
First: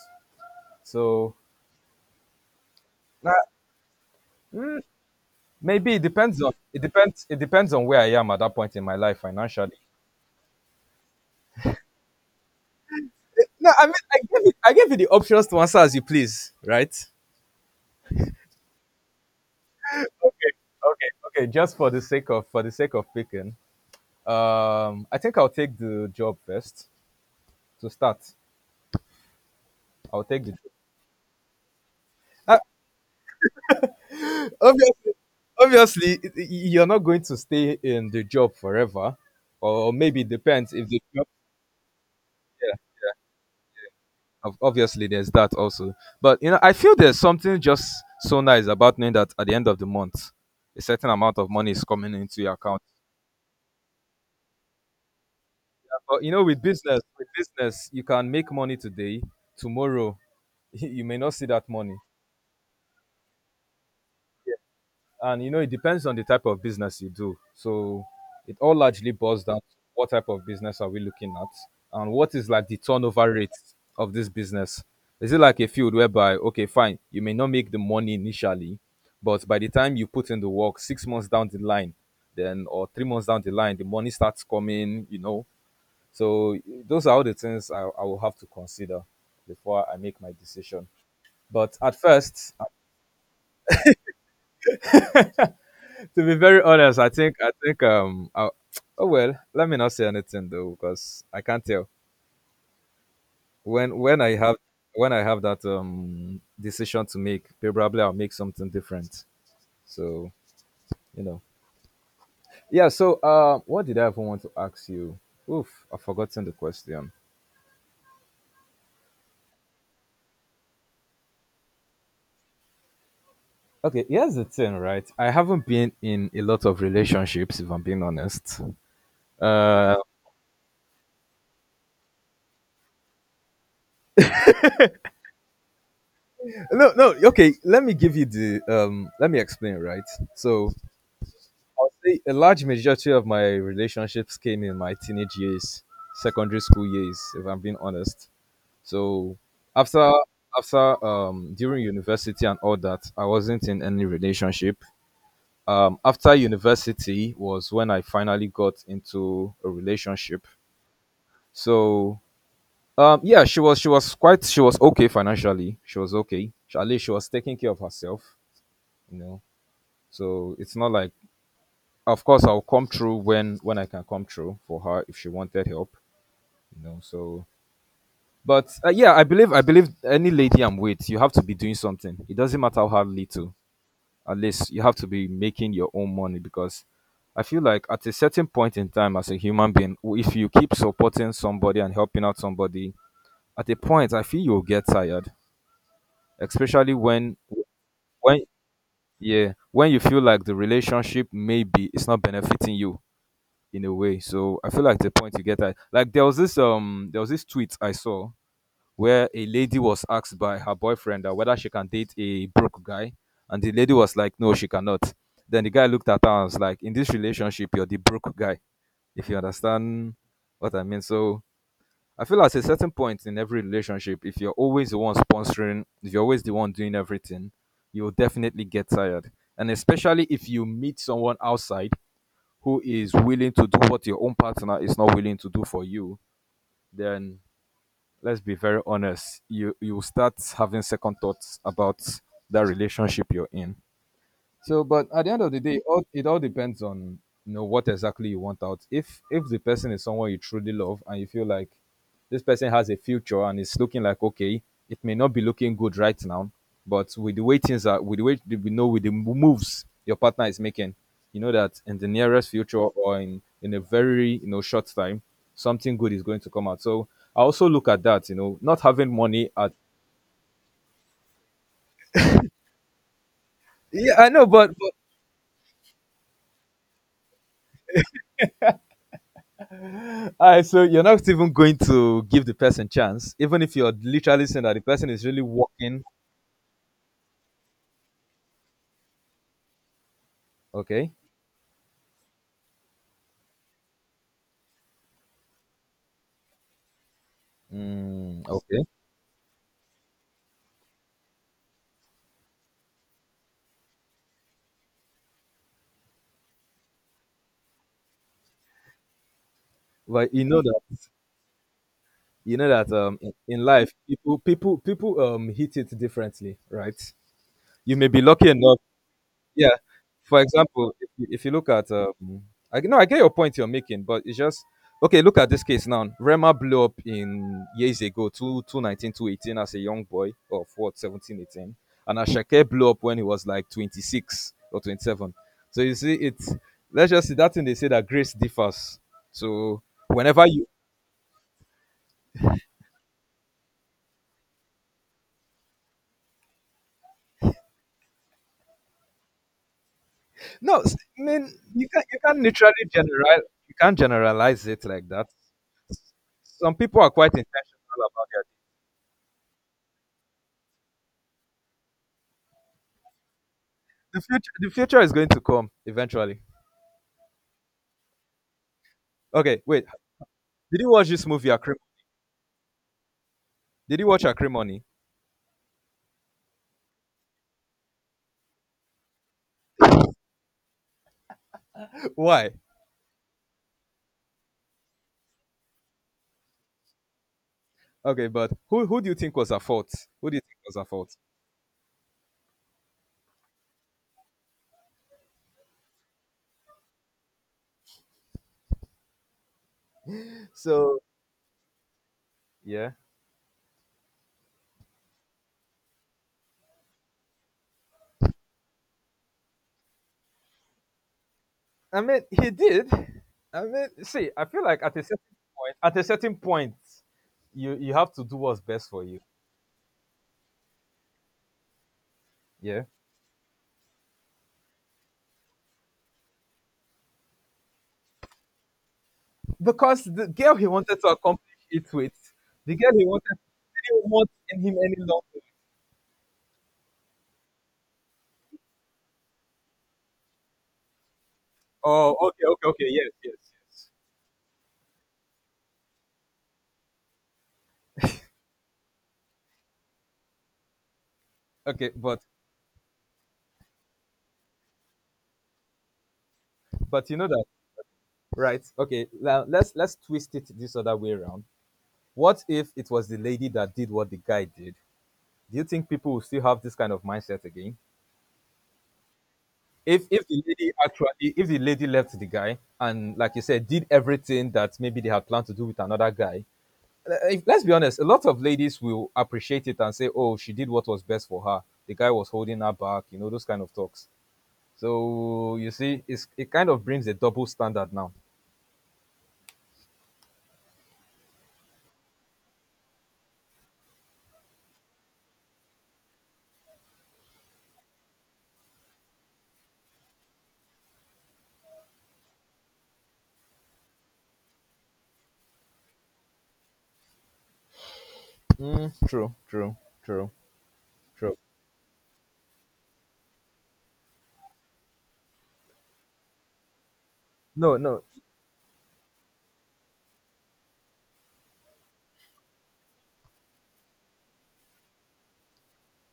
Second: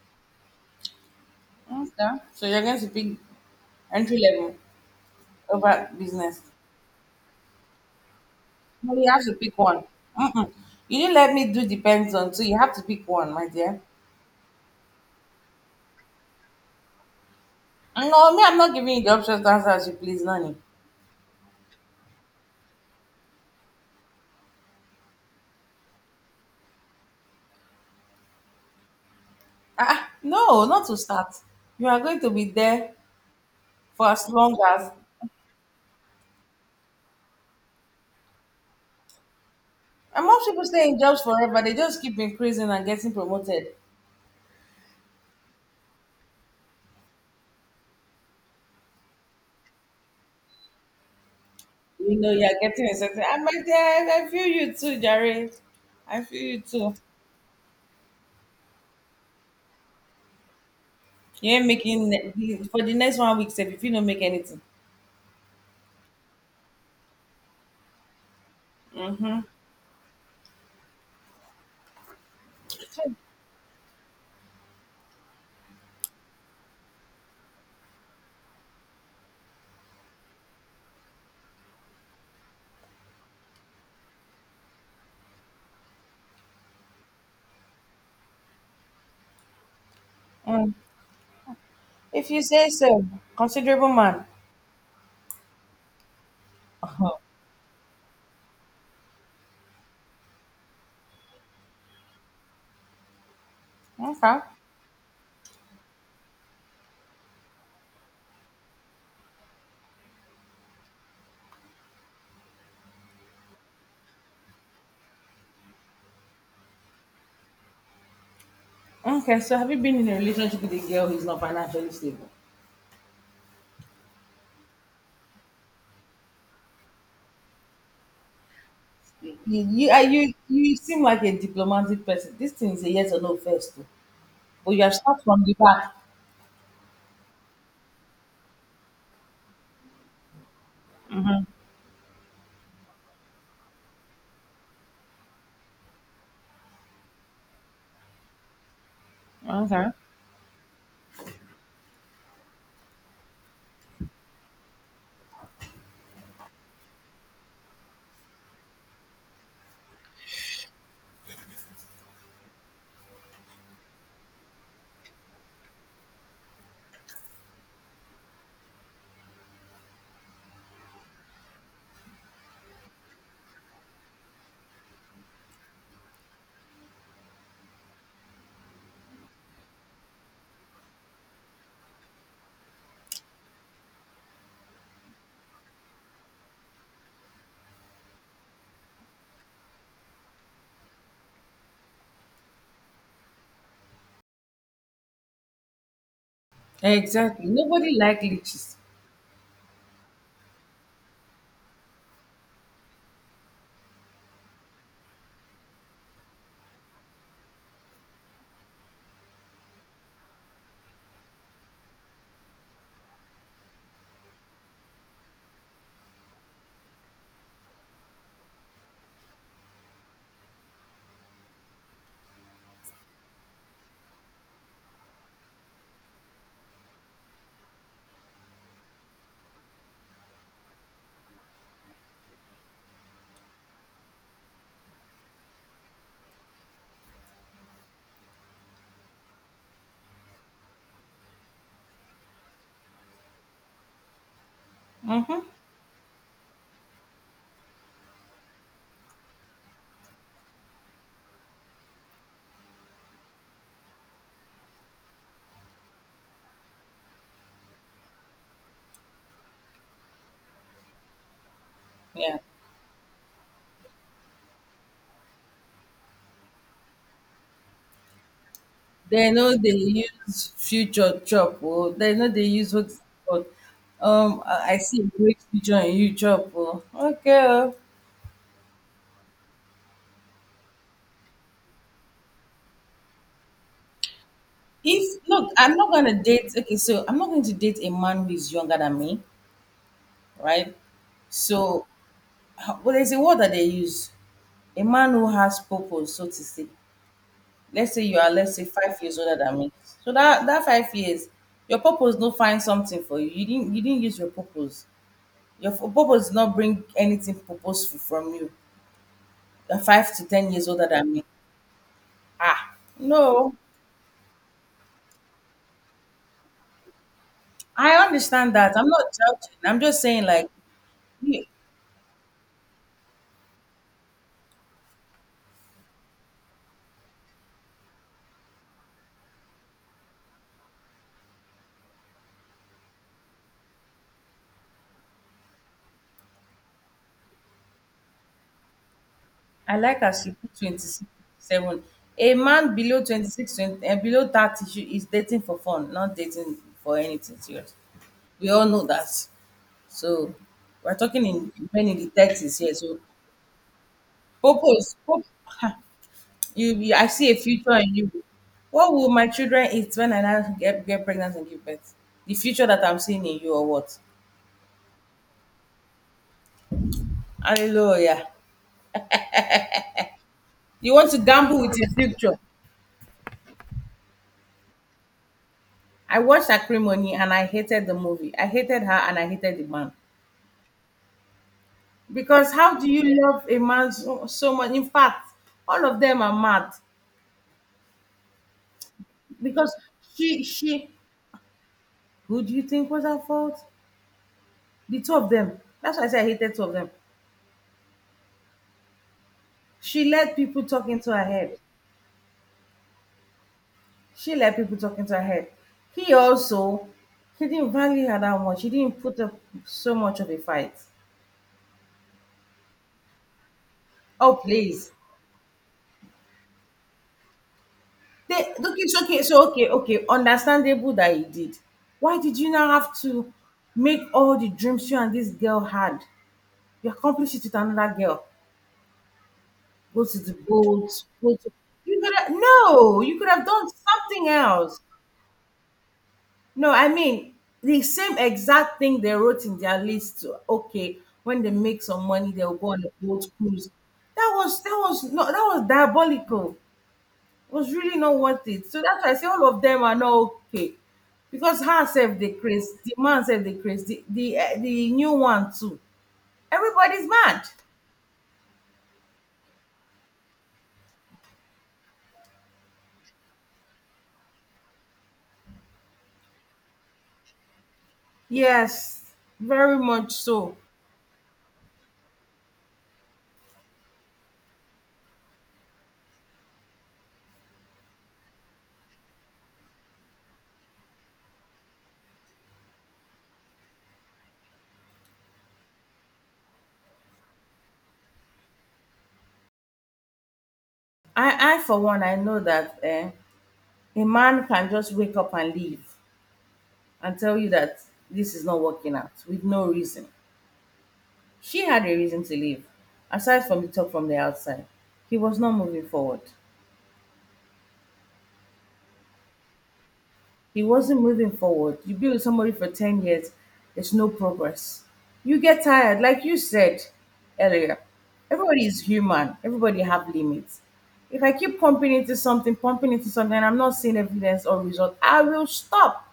Speaker 1: So
Speaker 2: Okay. So you're going to pick
Speaker 1: nah,
Speaker 2: entry level
Speaker 1: mm,
Speaker 2: over
Speaker 1: maybe it
Speaker 2: business.
Speaker 1: depends on it depends it depends on where I am at that point in
Speaker 2: No,
Speaker 1: my
Speaker 2: you
Speaker 1: life
Speaker 2: have to pick
Speaker 1: financially.
Speaker 2: one. Mm-mm. You didn't let me do depends on, so you have to pick one, my
Speaker 1: No,
Speaker 2: dear.
Speaker 1: I mean, I give you, I give you the options to answer as you please, right?
Speaker 2: No, me, I'm not giving you the options to answer as you
Speaker 1: Okay,
Speaker 2: please, Nani.
Speaker 1: okay, okay. just for the sake of for the sake of picking, um, I think I'll take the job first to start.
Speaker 2: Ah, ah,
Speaker 1: I'll take the
Speaker 2: no,
Speaker 1: job.
Speaker 2: not to start. You are going to be
Speaker 1: I,
Speaker 2: there for as long as.
Speaker 1: obviously, obviously y- y- you're not going to stay in the job forever or maybe
Speaker 2: And
Speaker 1: it
Speaker 2: most people
Speaker 1: depends if
Speaker 2: stay in
Speaker 1: the
Speaker 2: jobs
Speaker 1: job.
Speaker 2: forever. They just keep increasing
Speaker 1: Yeah,
Speaker 2: and getting promoted.
Speaker 1: ob- obviously there's that also, but you know I feel there's something just so nice about knowing that at the end of the month a certain amount of money is coming
Speaker 2: You know,
Speaker 1: into
Speaker 2: you
Speaker 1: your
Speaker 2: are
Speaker 1: account.
Speaker 2: getting a certain. Ah, my dear, I I feel you too, Jerry. I
Speaker 1: But you
Speaker 2: feel
Speaker 1: know
Speaker 2: you
Speaker 1: with
Speaker 2: too.
Speaker 1: business, with business you can make money today, tomorrow *laughs* you may not see
Speaker 2: You ain't
Speaker 1: that money.
Speaker 2: making ne- for the next one week, sef, if you don't make anything.
Speaker 1: And you know it depends on the type of business you do, so it all largely boils down to what type of business are we looking at, and what is like the turnover rate of this business. Is it like a field whereby, okay, fine, you may not make the money initially, but by the time you put in the work six months down the line, then, or three months down the line, the money starts coming, you know. So those are all the things i, I will have to consider before I make my
Speaker 2: Mm.
Speaker 1: decision. But at
Speaker 2: If you
Speaker 1: first,
Speaker 2: say so, considerable man.
Speaker 1: to be very honest, I
Speaker 2: Uh-huh.
Speaker 1: think I think um I, oh well, let me not say anything though because I can't tell when when I
Speaker 2: Okay.
Speaker 1: have when I have that um decision to make, probably I'll make something different. So, you know, yeah. So uh, what did I even want to ask you? Oof, I've forgotten the question.
Speaker 2: Okay, so have you been in a relationship with a girl who's not financially stable?
Speaker 1: Okay, here's the thing, right? I haven't been in a lot of relationships, if I'm being honest.
Speaker 2: You you
Speaker 1: Uh,
Speaker 2: are- you, you seem like a diplomatic person. This thing is a yes or no first, oh. But you have start from the back.
Speaker 1: no, no. Okay, let me give you the um. Let me explain, right? So I'll say a large majority of my relationships came in my teenage years, secondary school years, if I'm being honest. So
Speaker 2: Okay.
Speaker 1: after after um during university and all that, I wasn't in any relationship. Um after university was when I finally got into a relationship. So um yeah, she was she was quite she was okay financially. She was okay. She- At least she was taking care of herself, you know. So it's not like, of course, I'll come through when when I can come through for her if she wanted help. You know, so but uh, yeah, I believe I believe any lady I'm with, you have to be doing something. It doesn't matter how little. At least you have to be making your own money, because I feel like at a certain point in time as a human being, w- if you keep supporting somebody and helping out somebody, at a point I feel you'll get tired, especially when
Speaker 2: Exactly. Nobody likely
Speaker 1: when
Speaker 2: cheats.
Speaker 1: yeah, when you feel like the relationship maybe it's not benefiting you in a way. So I feel like the point you get at, like, there was this um there was this tweet I saw where a lady was asked by her boyfriend that whether she can date a broke guy, and the lady was like, "No, she cannot." Then the guy looked at her and was like, "In this relationship, you're the broke guy," if you understand what I mean. So I feel at a certain point in every relationship, if you're always the one sponsoring, if you're always the one doing everything, you'll definitely get tired. And especially if you meet someone outside who is willing to do what your own partner is not willing to do for you, then, let's be very honest, you you start having second thoughts about that relationship you're in. So, but at the
Speaker 2: Mm-hmm.
Speaker 1: end of the day, it all, it all depends on, you know, what exactly you want out. If if the person is someone you truly love and you feel like this person has a future and it's looking like okay, it may not be looking good right now, but with the way things are, with the way we know, with the moves your partner is making, you know that in the
Speaker 2: Yeah.
Speaker 1: nearest future or in in a very, you know, short time, something good is going to come out. So I also look at that, you know, not having
Speaker 2: They
Speaker 1: money
Speaker 2: know they
Speaker 1: at.
Speaker 2: use future chop, or they know they use what's it called.
Speaker 1: Yeah, I
Speaker 2: Um,
Speaker 1: know, but,
Speaker 2: I I
Speaker 1: but
Speaker 2: see a great future in you, chop. Oh, okay. Oh.
Speaker 1: alright, so you're not even going to give the person chance, even if you're literally saying that the person
Speaker 2: If
Speaker 1: is really
Speaker 2: look, I'm not
Speaker 1: working.
Speaker 2: gonna date. Okay, so I'm not going to date a man who is younger than me, right?
Speaker 1: Okay.
Speaker 2: So, h- well, there's a word that they use. A man who has purpose, so to say. Let's say you are,
Speaker 1: Mm,
Speaker 2: let's say,
Speaker 1: okay.
Speaker 2: five years older than me. So that that five years, your purpose don't find something for you. You didn't you didn't use your purpose. Your fu purpose did not bring anything purposeful from you. You're five to
Speaker 1: But you
Speaker 2: ten
Speaker 1: know
Speaker 2: years
Speaker 1: that,
Speaker 2: older than me.
Speaker 1: you know
Speaker 2: Ah,
Speaker 1: that um in,
Speaker 2: no,
Speaker 1: in life people people people um hit it differently, right?
Speaker 2: I
Speaker 1: You may be lucky
Speaker 2: understand that.
Speaker 1: enough,
Speaker 2: I'm not judging.
Speaker 1: yeah,
Speaker 2: I'm just saying,
Speaker 1: for
Speaker 2: like,
Speaker 1: example if you, if
Speaker 2: me,
Speaker 1: you look at um i g- no, I get your point you're making, but it's just, okay, look at this case now. Rema blew up in years ago, two, two nineteen, two eighteen, as a young boy of what, seventeen, eighteen, and Ashake blew up when he was like twenty-six or twenty-seven. So you see it's, let's just see that thing they say, that grace differs.
Speaker 2: I
Speaker 1: So
Speaker 2: like as she
Speaker 1: whenever
Speaker 2: put
Speaker 1: you.
Speaker 2: twenty-six, twenty-seven. A man below twenty-six, twenty, and below thirty should, is dating for fun, not dating for anything serious. We all know that. So,
Speaker 1: No s-
Speaker 2: we're
Speaker 1: I
Speaker 2: talking
Speaker 1: mean,
Speaker 2: in
Speaker 1: you
Speaker 2: men in
Speaker 1: can
Speaker 2: the
Speaker 1: you can
Speaker 2: thirties here.
Speaker 1: literally
Speaker 2: So,
Speaker 1: general you can't generalize it
Speaker 2: purpose,
Speaker 1: like that.
Speaker 2: purpose. You,
Speaker 1: Some
Speaker 2: you
Speaker 1: people
Speaker 2: I
Speaker 1: are
Speaker 2: see
Speaker 1: quite
Speaker 2: a future
Speaker 1: intentional
Speaker 2: in you.
Speaker 1: about.
Speaker 2: What will my children eat when I now get, get pregnant and give birth? The future that I'm seeing in you or what?
Speaker 1: The future, the future is going to come eventually.
Speaker 2: Hallelujah.
Speaker 1: Okay, wait. Did you
Speaker 2: You
Speaker 1: watch
Speaker 2: want to
Speaker 1: this movie?
Speaker 2: gamble
Speaker 1: Acrim-
Speaker 2: with your future.
Speaker 1: Did you watch Acrimony?
Speaker 2: I watched Acrimony and I hated the movie. I hated her and I hated the man.
Speaker 1: *laughs*
Speaker 2: Because
Speaker 1: Why?
Speaker 2: how do you love a man so, so much? In fact, all of them are mad.
Speaker 1: Okay, but who who do you think was at
Speaker 2: Because
Speaker 1: fault? Who do you
Speaker 2: she
Speaker 1: think was at
Speaker 2: she
Speaker 1: fault?
Speaker 2: who do you think was her fault? The two of them. That's why I said I hated two of them. She let people talk
Speaker 1: So
Speaker 2: into her head.
Speaker 1: yeah,
Speaker 2: She let people talk into her head. He also, he didn't value her that much. He didn't put up so much of a fight.
Speaker 1: I mean he did. I mean, see,
Speaker 2: Oh,
Speaker 1: I feel like
Speaker 2: please.
Speaker 1: at a certain point, at a certain point, you you have to
Speaker 2: They,
Speaker 1: do
Speaker 2: okay,
Speaker 1: what's best
Speaker 2: it's
Speaker 1: for you.
Speaker 2: okay. So, okay, okay. Understandable that he did. Why did you now
Speaker 1: Yeah,
Speaker 2: have to make all the dreams you and this girl had? You accomplish it with another girl.
Speaker 1: because
Speaker 2: Go to
Speaker 1: the
Speaker 2: the
Speaker 1: girl he
Speaker 2: boat.
Speaker 1: wanted to
Speaker 2: Go to,
Speaker 1: accomplish it
Speaker 2: you
Speaker 1: with,
Speaker 2: could have,
Speaker 1: the girl
Speaker 2: no,
Speaker 1: he
Speaker 2: you could
Speaker 1: wanted
Speaker 2: have done
Speaker 1: didn't
Speaker 2: something
Speaker 1: want in him
Speaker 2: else.
Speaker 1: any longer.
Speaker 2: No, I mean, the same exact thing they wrote in their list. Okay, when they make some
Speaker 1: Oh,
Speaker 2: money,
Speaker 1: okay,
Speaker 2: they'll
Speaker 1: okay,
Speaker 2: go on
Speaker 1: okay,
Speaker 2: a
Speaker 1: yes,
Speaker 2: boat
Speaker 1: yes,
Speaker 2: cruise.
Speaker 1: yes.
Speaker 2: That was that was no that was diabolical. It was really not worth it. So that's why I say all of them are not okay. Because
Speaker 1: Okay,
Speaker 2: herself
Speaker 1: but
Speaker 2: they craze, the man self they craze, the the, eh, the new one too. Everybody's
Speaker 1: but you know
Speaker 2: mad.
Speaker 1: that, right, okay, now let's let's twist it this other way around. What if it was the lady that did what the guy did? Do you think people will still have this kind of mindset again?
Speaker 2: Yes, very
Speaker 1: If
Speaker 2: much
Speaker 1: if the
Speaker 2: so.
Speaker 1: lady actually, if the lady left the guy and, like you said, did everything that maybe they had planned to do with another guy. uh, if, let's be honest, a lot of ladies will appreciate it and say, oh, she did what was best for her, the guy was holding her back, you know, those kind of talks. So you see it's, it kind of brings a double standard now.
Speaker 2: I, I for one, I know that eh, a man can just wake up and leave, and tell you that this is not working out with no reason. She had a reason to leave. Aside from the talk from the outside, he was not moving forward.
Speaker 1: Mm, true true true,
Speaker 2: He wasn't moving
Speaker 1: true.
Speaker 2: forward. You be with somebody for ten years, there's no progress. You get tired, like you said
Speaker 1: No,
Speaker 2: earlier.
Speaker 1: no.
Speaker 2: Everybody is human, everybody have limits. If I keep pumping into something, pumping into something, and I'm not seeing evidence or result, I will stop.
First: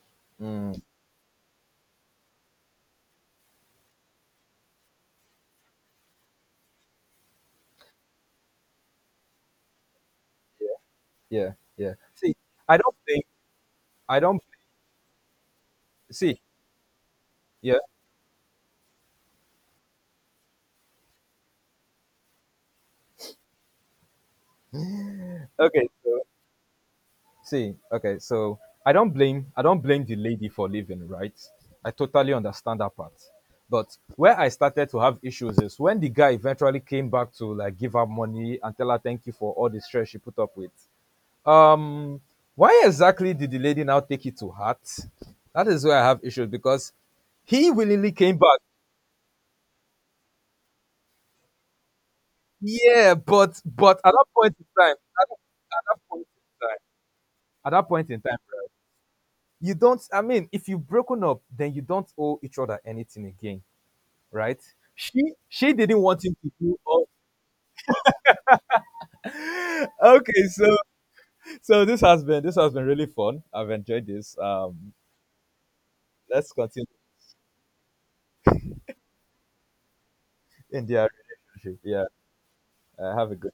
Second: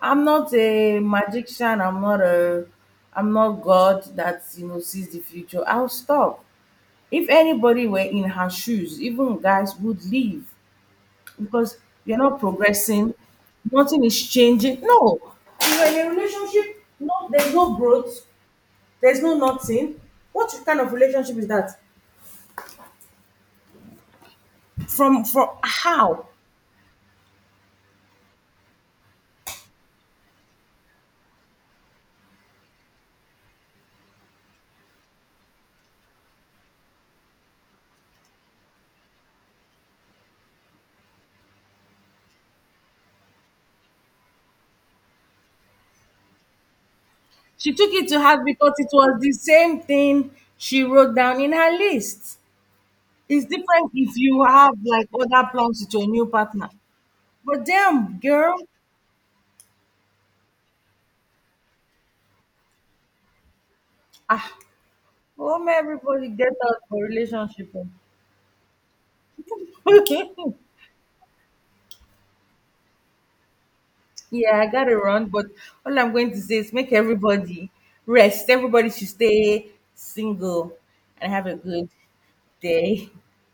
Speaker 2: I'm not
Speaker 1: Mm,
Speaker 2: a magician. I'm not a I'm not God that you know sees the future. I'll stop. If anybody were in her shoes, even guys would leave
Speaker 1: yeah,
Speaker 2: because
Speaker 1: yeah.
Speaker 2: you're
Speaker 1: See,
Speaker 2: not
Speaker 1: I don't
Speaker 2: progressing,
Speaker 1: think
Speaker 2: nothing
Speaker 1: I
Speaker 2: is
Speaker 1: don't
Speaker 2: changing. No. You're in a
Speaker 1: See.
Speaker 2: relationship, no there's no
Speaker 1: Yeah.
Speaker 2: growth, there's no nothing. What kind of relationship is that? From from
Speaker 1: Okay. So
Speaker 2: how?
Speaker 1: see. Okay. So I don't blame I don't blame the lady for leaving. Right. I totally understand that part. But where I started to have issues is when the guy eventually came back to like give her money and tell her thank you for all the stress she put up with. Um, why exactly did the lady now take it to heart? That is where I have issues, because he
Speaker 2: She took it
Speaker 1: willingly
Speaker 2: to
Speaker 1: came
Speaker 2: heart
Speaker 1: back.
Speaker 2: because it was the same thing she wrote down in her list.
Speaker 1: Yeah,
Speaker 2: It's
Speaker 1: but
Speaker 2: different
Speaker 1: but at
Speaker 2: if
Speaker 1: that
Speaker 2: you
Speaker 1: point in
Speaker 2: have
Speaker 1: time,
Speaker 2: like
Speaker 1: at that,
Speaker 2: other plans
Speaker 1: at
Speaker 2: with
Speaker 1: that
Speaker 2: your new
Speaker 1: point in
Speaker 2: partner.
Speaker 1: time,
Speaker 2: But
Speaker 1: at that point
Speaker 2: damn,
Speaker 1: in time,
Speaker 2: girl,
Speaker 1: right, you don't. I mean, if you've broken up, then you don't owe each other anything again,
Speaker 2: ah,
Speaker 1: right? She
Speaker 2: oh
Speaker 1: she
Speaker 2: my
Speaker 1: didn't want
Speaker 2: everybody
Speaker 1: him to
Speaker 2: get
Speaker 1: do
Speaker 2: out for
Speaker 1: all.
Speaker 2: relationship. Oh.
Speaker 1: *laughs* okay, so so this has been this has been really fun. I've enjoyed
Speaker 2: *laughs*
Speaker 1: this.
Speaker 2: Yeah, I
Speaker 1: Um,
Speaker 2: gotta run, but all I'm going to
Speaker 1: let's
Speaker 2: say is
Speaker 1: continue
Speaker 2: make everybody rest. Everybody should stay single
Speaker 1: in their
Speaker 2: and have a
Speaker 1: relationship.
Speaker 2: good
Speaker 1: Yeah,
Speaker 2: day.
Speaker 1: uh, have a good.